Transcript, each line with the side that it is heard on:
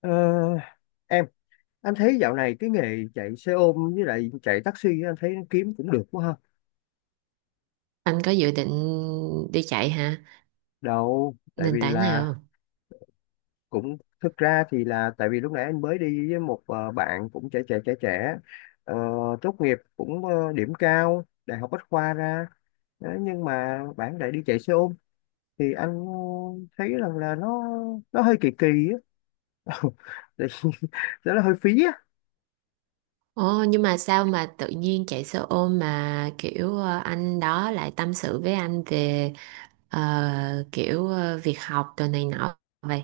left: Ờ, em anh thấy dạo này cái nghề chạy xe ôm với lại chạy taxi anh thấy nó kiếm cũng được quá ha.
right: Anh có dự định đi chạy hả?
left: Đâu tại
right: Nền
left: vì
right: tảng
left: là
right: nào không?
left: cũng thực ra thì là tại vì lúc nãy anh mới đi với một bạn cũng trẻ trẻ trẻ trẻ, ờ, tốt nghiệp cũng điểm cao đại học Bách khoa ra. Đấy, nhưng mà bạn lại đi chạy xe ôm, thì anh thấy rằng là nó hơi kỳ kỳ á. Tại vì nó hơi phí.
right: Ồ, nhưng mà sao mà tự nhiên chạy xe ôm mà kiểu anh đó lại tâm sự với anh về kiểu việc học đồ này nọ vậy?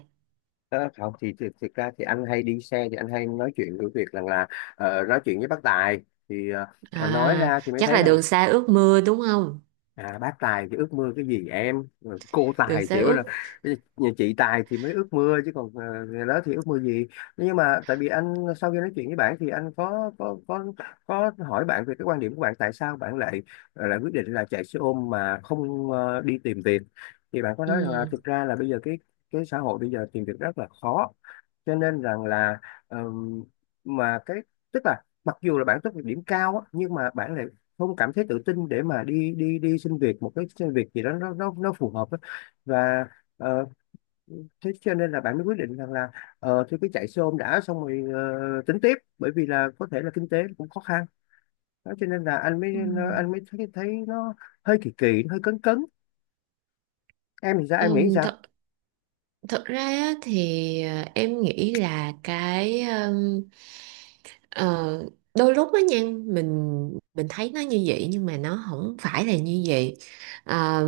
left: Ờ, không thì, thực ra thì anh hay đi xe thì anh hay nói chuyện với việc rằng là, nói chuyện với bác Tài, thì nói
right: À,
left: ra thì mới
right: chắc
left: thấy
right: là
left: rằng,
right: đường xa ước mưa đúng không?
left: à, bác tài thì ước mơ cái gì em? Rồi cô
right: Đường
left: tài
right: xa
left: chỉ mới là
right: ước.
left: bây giờ nhà chị tài thì mới ước mơ chứ còn người đó thì ước mơ gì. Nhưng mà tại vì anh sau khi nói chuyện với bạn thì anh có có hỏi bạn về cái quan điểm của bạn tại sao bạn lại lại quyết định là chạy xe ôm mà không đi tìm việc, thì bạn có nói rằng là
right: Ừ.
left: thực ra là bây giờ cái xã hội bây giờ tìm việc rất là khó, cho nên rằng là ờm, mà cái, tức là mặc dù là bạn tốt nghiệp điểm cao á, nhưng mà bạn lại không cảm thấy tự tin để mà đi đi đi xin việc, một cái xin việc gì đó nó phù hợp á. Và ờ, thế cho nên là bạn mới quyết định rằng là, thì cứ chạy xe ôm đã, xong rồi tính tiếp, bởi vì là có thể là kinh tế cũng khó khăn. Đó cho nên là anh mới,
right: Ừ.
left: anh mới thấy, nó hơi kỳ kỳ, nó hơi cấn cấn. Em thì sao, em nghĩ
right: Ừ,
left: sao?
right: thật Thực ra á, thì em nghĩ là cái ờ, đôi lúc á nha mình mình thấy nó như vậy nhưng mà nó không phải là như vậy. Ờ,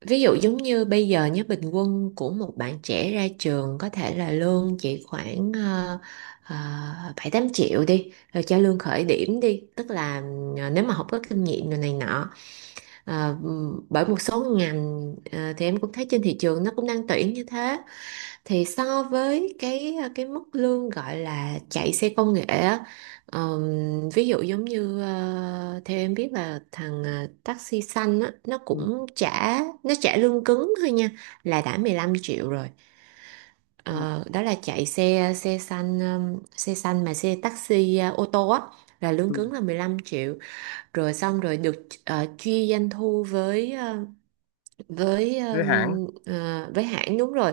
right: ví dụ giống như bây giờ nhé, bình quân của một bạn trẻ ra trường có thể là lương chỉ khoảng ờ, bảy tám triệu đi, rồi cho lương khởi điểm đi, tức là nếu mà không có kinh nghiệm rồi này nọ. Ờ, bởi một số ngành thì em cũng thấy trên thị trường nó cũng đang tuyển như thế, thì so với cái cái mức lương gọi là chạy xe công nghệ á, ví dụ giống như theo em biết là thằng taxi xanh á, nó
left: Ừ,
right: cũng trả, nó trả lương cứng thôi nha, là đã 15 triệu rồi.
left: ừ,
right: Ờ, đó là chạy xe xe xanh, xe xanh mà xe taxi ô tô á, là lương
left: ừ.
right: cứng là 15 triệu, rồi xong rồi được chia doanh thu với với
left: Với
right: ờ,
left: hạn.
right: với hãng, đúng rồi,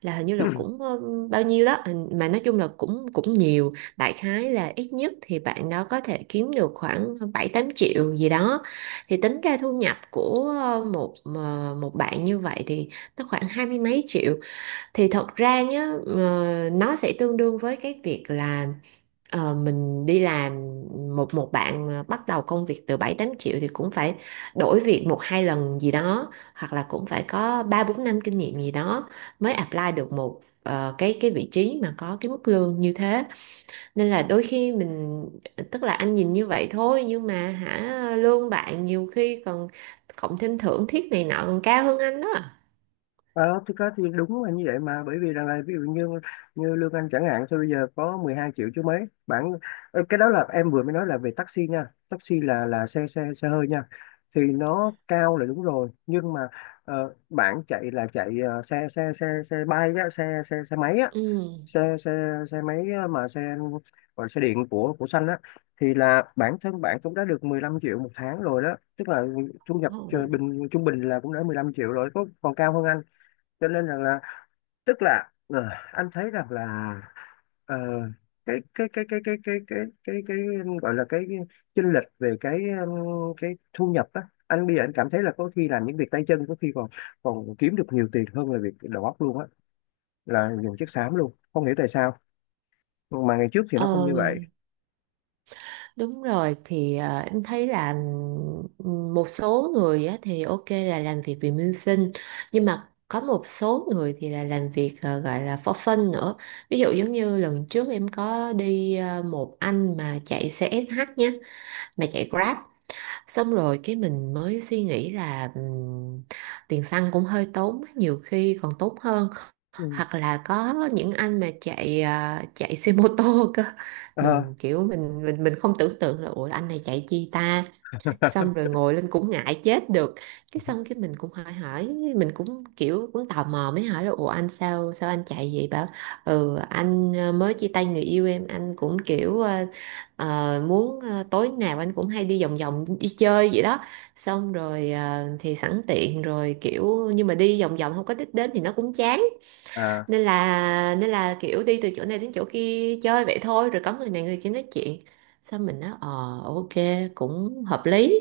right: là hình như là cũng bao nhiêu đó mà nói chung là cũng cũng nhiều, đại khái là ít nhất thì bạn đó có thể kiếm được khoảng 7 8 triệu gì đó, thì tính ra thu nhập của một bạn như vậy thì nó khoảng hai mươi mấy triệu, thì thật ra nhá nó sẽ tương đương với cái việc là mình đi làm một một bạn mà bắt đầu công việc từ 7 8 triệu thì cũng phải đổi việc một hai lần gì đó, hoặc là cũng phải có 3 4 năm kinh nghiệm gì đó mới apply được một cái vị trí mà có cái mức lương như thế. Nên là đôi khi mình, tức là anh nhìn như vậy thôi nhưng mà hả, lương bạn nhiều khi còn cộng thêm thưởng thiết này nọ còn cao hơn anh đó.
left: Ờ, thực ra thì đúng là như vậy mà, bởi vì rằng là ví dụ như như lương anh chẳng hạn thôi, bây giờ có 12 triệu chứ mấy bạn. Cái đó là em vừa mới nói là về taxi nha, taxi là xe xe xe hơi nha, thì nó cao là đúng rồi. Nhưng mà bạn chạy là chạy xe xe xe xe bay á, xe xe xe máy á,
right: Ừ.
left: xe xe xe máy á, mà xe gọi là xe điện của xanh á, thì là bản thân bạn cũng đã được 15 triệu một tháng rồi đó. Tức là thu nhập trung bình là cũng đã 15 triệu rồi, có còn cao hơn anh. Cho nên rằng là, tức là anh thấy rằng là ờ, cái cái cái cái cái cái cái cái gọi là cái chênh lệch về cái thu nhập á, anh bây giờ anh cảm thấy là có khi làm những việc tay chân có khi còn còn kiếm được nhiều tiền hơn là việc đầu óc luôn á, là dùng chiếc xám luôn, không hiểu tại sao mà ngày trước thì nó không
right: Ờ.
left: như vậy.
right: Đúng rồi, thì em thấy là một số người á, thì ok là làm việc vì mưu sinh, nhưng mà có một số người thì là làm việc gọi là for fun nữa. Ví dụ giống như lần trước em có đi một anh mà chạy CSH nhé, mà chạy Grab, xong rồi cái mình mới suy nghĩ là tiền xăng cũng hơi tốn, nhiều khi còn tốn hơn.
left: Ừ.
right: Hoặc là có những anh mà chạy à, chạy xe mô tô cơ,
left: Ờ.
right: mình kiểu mình không tưởng tượng là ủa anh này chạy chi ta, xong rồi ngồi lên cũng ngại chết được. Cái xong cái mình cũng hỏi hỏi mình cũng kiểu cũng tò mò mới hỏi là ủa anh sao sao anh chạy vậy, bảo ừ anh mới chia tay người yêu em, anh cũng kiểu muốn tối nào anh cũng hay đi vòng vòng đi chơi vậy đó, xong rồi thì sẵn tiện rồi kiểu, nhưng mà đi vòng vòng không có đích đến thì nó cũng chán,
left: À,
right: nên là kiểu đi từ chỗ này đến chỗ kia chơi vậy thôi, rồi có người này người kia nói chuyện, xong mình nói ờ, ok cũng hợp lý.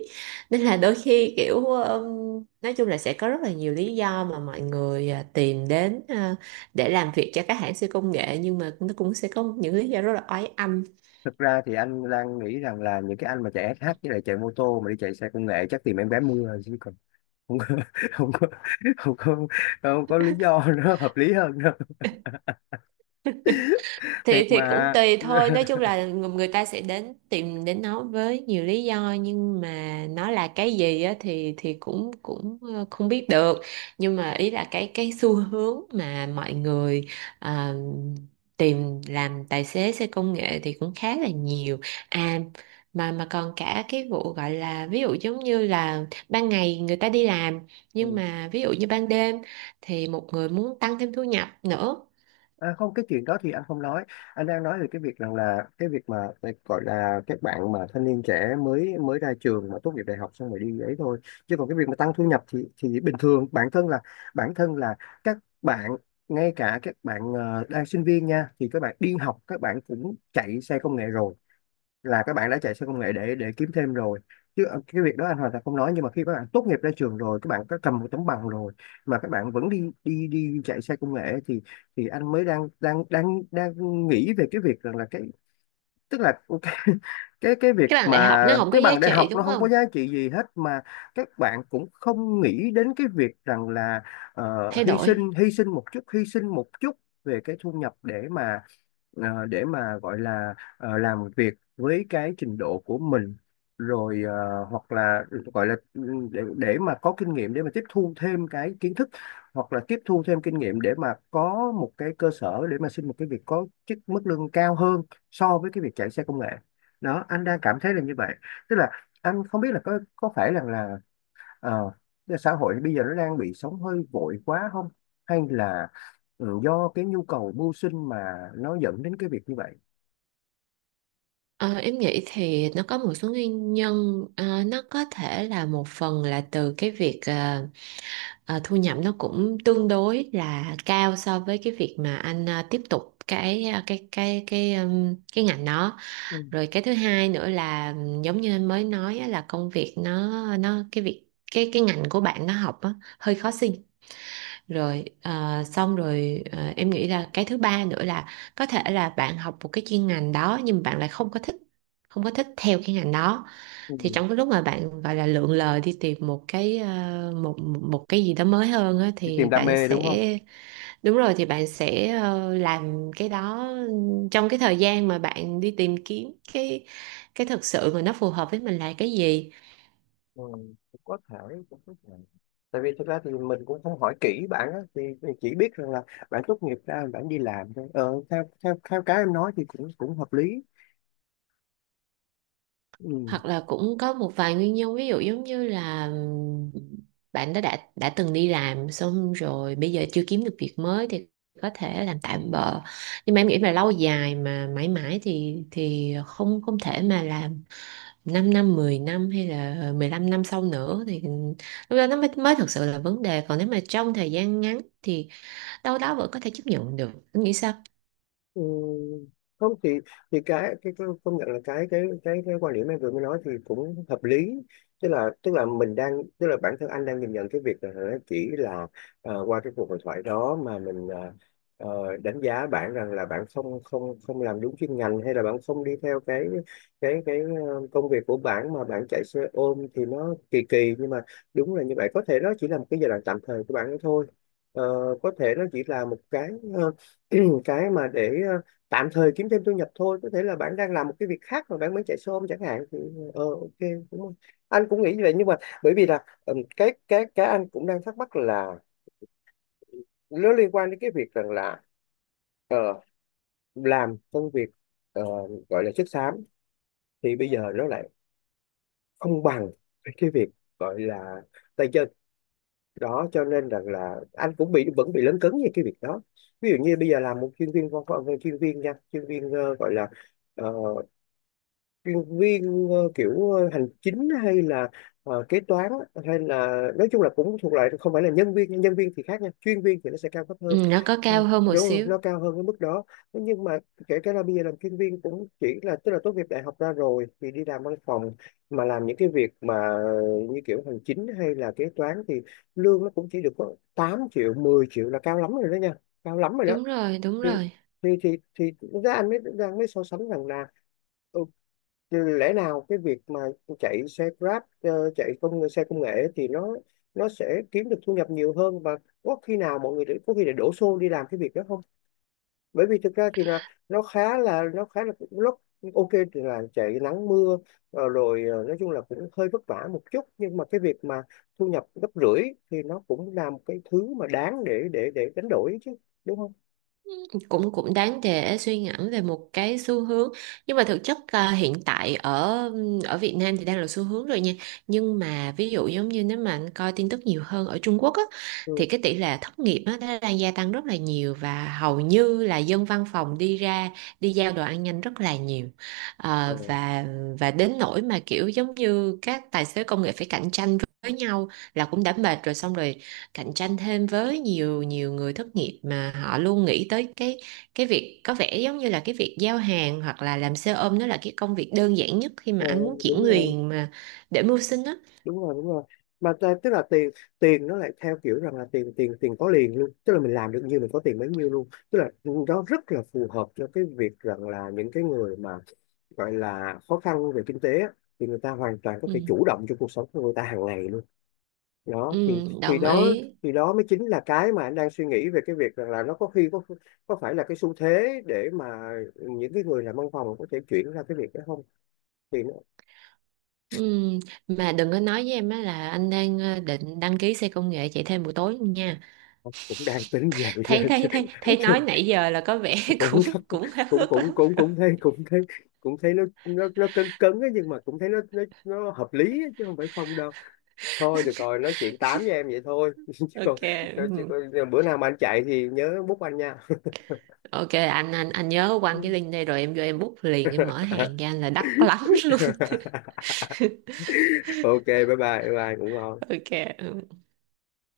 right: Nên là đôi khi kiểu nói chung là sẽ có rất là nhiều lý do mà mọi người à, tìm đến à, để làm việc cho các hãng siêu công nghệ, nhưng mà nó cũng sẽ có những lý do rất là oái âm.
left: thực ra thì anh đang nghĩ rằng là những cái anh mà chạy SH với lại chạy mô tô mà đi chạy xe công nghệ chắc tìm em gái mưa rồi, chứ còn không có. Không có, không có, không có lý do nó hợp lý hơn đâu.
right: thì
left: Thiệt
right: thì cũng
left: mà.
right: tùy thôi, nói chung là người người ta sẽ đến tìm đến nó với nhiều lý do, nhưng mà nó là cái gì á thì cũng cũng ờ, không biết được. Nhưng mà ý là cái xu hướng mà mọi người ờ, tìm làm tài xế xe công nghệ thì cũng khá là nhiều. À, mà còn cả cái vụ gọi là ví dụ giống như là ban ngày người ta đi làm, nhưng
left: Ừ.
right: mà ví dụ như ban đêm thì một người muốn tăng thêm thu nhập nữa.
left: À, không, cái chuyện đó thì anh không nói. Anh đang nói về cái việc rằng là cái việc mà cái gọi là các bạn mà thanh niên trẻ mới mới ra trường mà tốt nghiệp đại học xong rồi đi ấy thôi, chứ còn cái việc mà tăng thu nhập thì bình thường bản thân là các bạn, ngay cả các bạn đang sinh viên nha, thì các bạn đi học các bạn cũng chạy xe công nghệ rồi, là các bạn đã chạy xe công nghệ để kiếm thêm rồi. Chứ cái việc đó anh hoàn toàn không nói. Nhưng mà khi các bạn tốt nghiệp ra trường rồi, các bạn có cầm một tấm bằng rồi mà các bạn vẫn đi đi đi chạy xe công nghệ, thì anh mới đang đang nghĩ về cái việc rằng là cái, tức là cái cái việc
right: Cái bằng đại học
left: mà
right: nó không có
left: cái
right: giá
left: bằng đại học
right: trị
left: nó
right: đúng
left: không có
right: không?
left: giá trị gì hết mà các bạn cũng không nghĩ đến cái việc rằng là
right: Thay đổi.
left: hy sinh một chút hy sinh một chút về cái thu nhập, để mà để mà gọi là làm việc với cái trình độ của mình, rồi hoặc là gọi là để, mà có kinh nghiệm, để mà tiếp thu thêm cái kiến thức, hoặc là tiếp thu thêm kinh nghiệm, để mà có một cái cơ sở để mà xin một cái việc có chức mức lương cao hơn so với cái việc chạy xe công nghệ. Đó, anh đang cảm thấy là như vậy. Tức là anh không biết là có phải rằng là ờ, xã hội bây giờ nó đang bị sống hơi vội quá không, hay là ừ, do cái nhu cầu mưu sinh mà nó dẫn đến cái việc như vậy.
right: Ờ, em nghĩ thì nó có một số nguyên nhân. Ờ, nó có thể là một phần là từ cái việc thu nhập nó cũng tương đối là cao so với cái việc mà anh tiếp tục cái cái cái ngành đó.
left: Ừ.
right: Rồi cái thứ hai nữa là giống như anh mới nói á, là công việc nó cái việc, cái ngành của bạn nó học á, hơi khó. Rồi à, xong rồi à, em nghĩ là cái thứ ba nữa là có thể là bạn học một cái chuyên ngành đó nhưng bạn lại không có thích, không có thích theo cái ngành đó. Thì
left: Ừ.
right: trong cái lúc mà bạn gọi là lượn lờ đi tìm một cái một một cái gì đó mới hơn á,
left: Đi tìm
right: thì
left: đam
right: bạn
left: mê đúng không?
right: sẽ, đúng rồi, thì bạn sẽ làm cái đó trong cái thời gian mà bạn đi tìm kiếm cái thực sự mà nó phù hợp với mình là cái gì.
left: Ừ, cũng có thể, cũng có thể. Tại vì thực ra thì mình cũng không hỏi kỹ bạn á, thì mình chỉ biết rằng là bạn tốt nghiệp ra bạn đi làm thôi. Ờ, theo theo theo cái em nói thì cũng cũng hợp lý. Ừ.
right: Hoặc là cũng có một vài nguyên nhân, ví dụ giống như là bạn đó đã từng đi làm xong rồi bây giờ chưa kiếm được việc mới thì có thể làm tạm bợ. Nhưng mà em nghĩ mà lâu dài mà mãi mãi thì không không thể mà làm 5 năm 10 năm hay là 15 năm sau nữa, thì lúc đó nó mới mới thực sự là vấn đề, còn nếu mà trong thời gian ngắn thì đâu đó vẫn có thể chấp nhận được, em nghĩ sao?
left: Ừ, không thì cái công nhận là cái quan điểm em vừa mới nói thì cũng hợp lý. Tức là, mình đang, tức là bản thân anh đang nhìn nhận cái việc là nó chỉ là qua cái cuộc hội thoại đó mà mình đánh giá bạn rằng là bạn không không không làm đúng chuyên ngành, hay là bạn không đi theo cái cái công việc của bạn, mà bạn chạy xe ôm thì nó kỳ kỳ. Nhưng mà đúng là như vậy, có thể nó chỉ là một cái giai đoạn tạm thời của bạn ấy thôi. Ờ, có thể nó chỉ là một cái ờ, cái mà để tạm thời kiếm thêm thu nhập thôi. Có thể là bạn đang làm một cái việc khác mà bạn mới chạy xe ôm chẳng hạn, thì ờ ok, đúng không? Anh cũng nghĩ như vậy. Nhưng mà bởi vì là cái anh cũng đang thắc mắc là nó liên quan đến cái việc rằng là ờ, làm công việc ờ, gọi là chất xám, thì bây giờ nó lại không bằng cái việc gọi là tay chân. Đó cho nên rằng là anh cũng bị, vẫn bị lấn cấn về cái việc đó. Ví dụ như bây giờ làm một chuyên viên văn phòng, chuyên viên nha, chuyên viên gọi là ờ, chuyên viên kiểu hành chính hay là kế toán á, hay là nói chung là cũng thuộc loại không phải là nhân viên nha. Nhân viên thì khác nha, chuyên viên thì nó sẽ cao cấp hơn.
right: Ừ, nó có
left: Ừ,
right: cao hơn một
left: đúng rồi,
right: xíu.
left: nó cao hơn cái mức đó. Thế nhưng mà kể cả là bây giờ làm chuyên viên cũng chỉ là, tức là tốt nghiệp đại học ra rồi thì đi làm văn phòng, mà làm những cái việc mà như kiểu hành chính hay là kế toán, thì lương nó cũng chỉ được có 8 triệu 10 triệu là cao lắm rồi đó nha, cao lắm rồi đó.
right: Đúng rồi, đúng
left: Thì
right: rồi.
left: thì ra anh mới đang mới so sánh rằng là ừ, lẽ nào cái việc mà chạy xe Grab, chạy xe công nghệ, thì nó sẽ kiếm được thu nhập nhiều hơn. Và có khi nào mọi người để- có khi để đổ xô đi làm cái việc đó không? Bởi vì thực ra thì là nó khá là, nó khá là lúc ok thì là chạy nắng mưa, rồi nói chung là cũng hơi vất vả một chút, nhưng mà cái việc mà thu nhập gấp rưỡi thì nó cũng là một cái thứ mà đáng để đánh đổi chứ, đúng không?
right: Cũng cũng đáng để suy ngẫm về một cái xu hướng. Nhưng mà thực chất à, hiện tại ở ở Việt Nam thì đang là xu hướng rồi nha. Nhưng mà ví dụ giống như nếu mà anh coi tin tức nhiều hơn ở Trung Quốc á,
left: Ừ.
right: thì cái tỷ lệ thất nghiệp á nó đang gia tăng rất là nhiều, và hầu như là dân văn phòng đi ra đi giao đồ ăn nhanh rất là nhiều.
left: Ờ,
right: Ờ, và đến nỗi mà kiểu giống như các tài xế công nghệ phải cạnh tranh với nhau là cũng đã mệt rồi, xong rồi cạnh tranh thêm với nhiều nhiều người thất nghiệp, mà họ luôn nghĩ tới cái việc có vẻ giống như là cái việc giao hàng hoặc là làm xe ôm nó là cái công việc đơn giản nhất khi mà
left: ờ,
right: anh muốn chuyển
left: đúng rồi,
right: quyền mà để mưu sinh á.
left: đúng rồi, đúng rồi. Mà ta- tức là tiền, nó lại theo kiểu rằng là tiền tiền tiền có liền luôn, tức là mình làm được nhiêu mình có tiền bấy nhiêu luôn. Tức là nó rất là phù hợp cho cái việc rằng là những cái người mà gọi là khó khăn về kinh tế á, thì người ta hoàn toàn có
right: Ừ,
left: thể chủ động cho cuộc sống của người ta hàng ngày luôn.
right: ừ,
left: Đó thì
right: đồng
left: đó,
right: ý.
left: thì đó mới chính là cái mà anh đang suy nghĩ về cái việc rằng là nó có khi có phải là cái xu thế để mà những cái người làm văn phòng có thể chuyển ra cái việc đó không? Thì
right: Ừ, mà đừng có nói với em á là anh đang định đăng ký xe công nghệ chạy thêm buổi tối nha.
left: cũng đang tính vậy
right: thấy
left: đó chứ.
right: thấy thấy thấy nói nãy giờ là có vẻ cũng
left: Cũng
right: cũng háo
left: cũng
right: hức
left: cũng
right: lắm
left: cũng
right: rồi.
left: cũng thấy, cũng thấy nó cứng cứng ấy, nhưng mà cũng thấy nó hợp lý ấy, chứ không phải không đâu. Thôi được rồi, nói chuyện tám với em vậy thôi
right: Ok.
left: chứ
right: Ừ.
left: còn bữa nào mà anh chạy thì nhớ bút anh nha.
right: Ok, anh anh nhớ quăng cái link đây rồi em vô em bút liền, em mở hàng cho anh là đắt lắm luôn.
left: Ok, bye bye. Bye bye, ngủ ngon.
right: Ok. Ừ.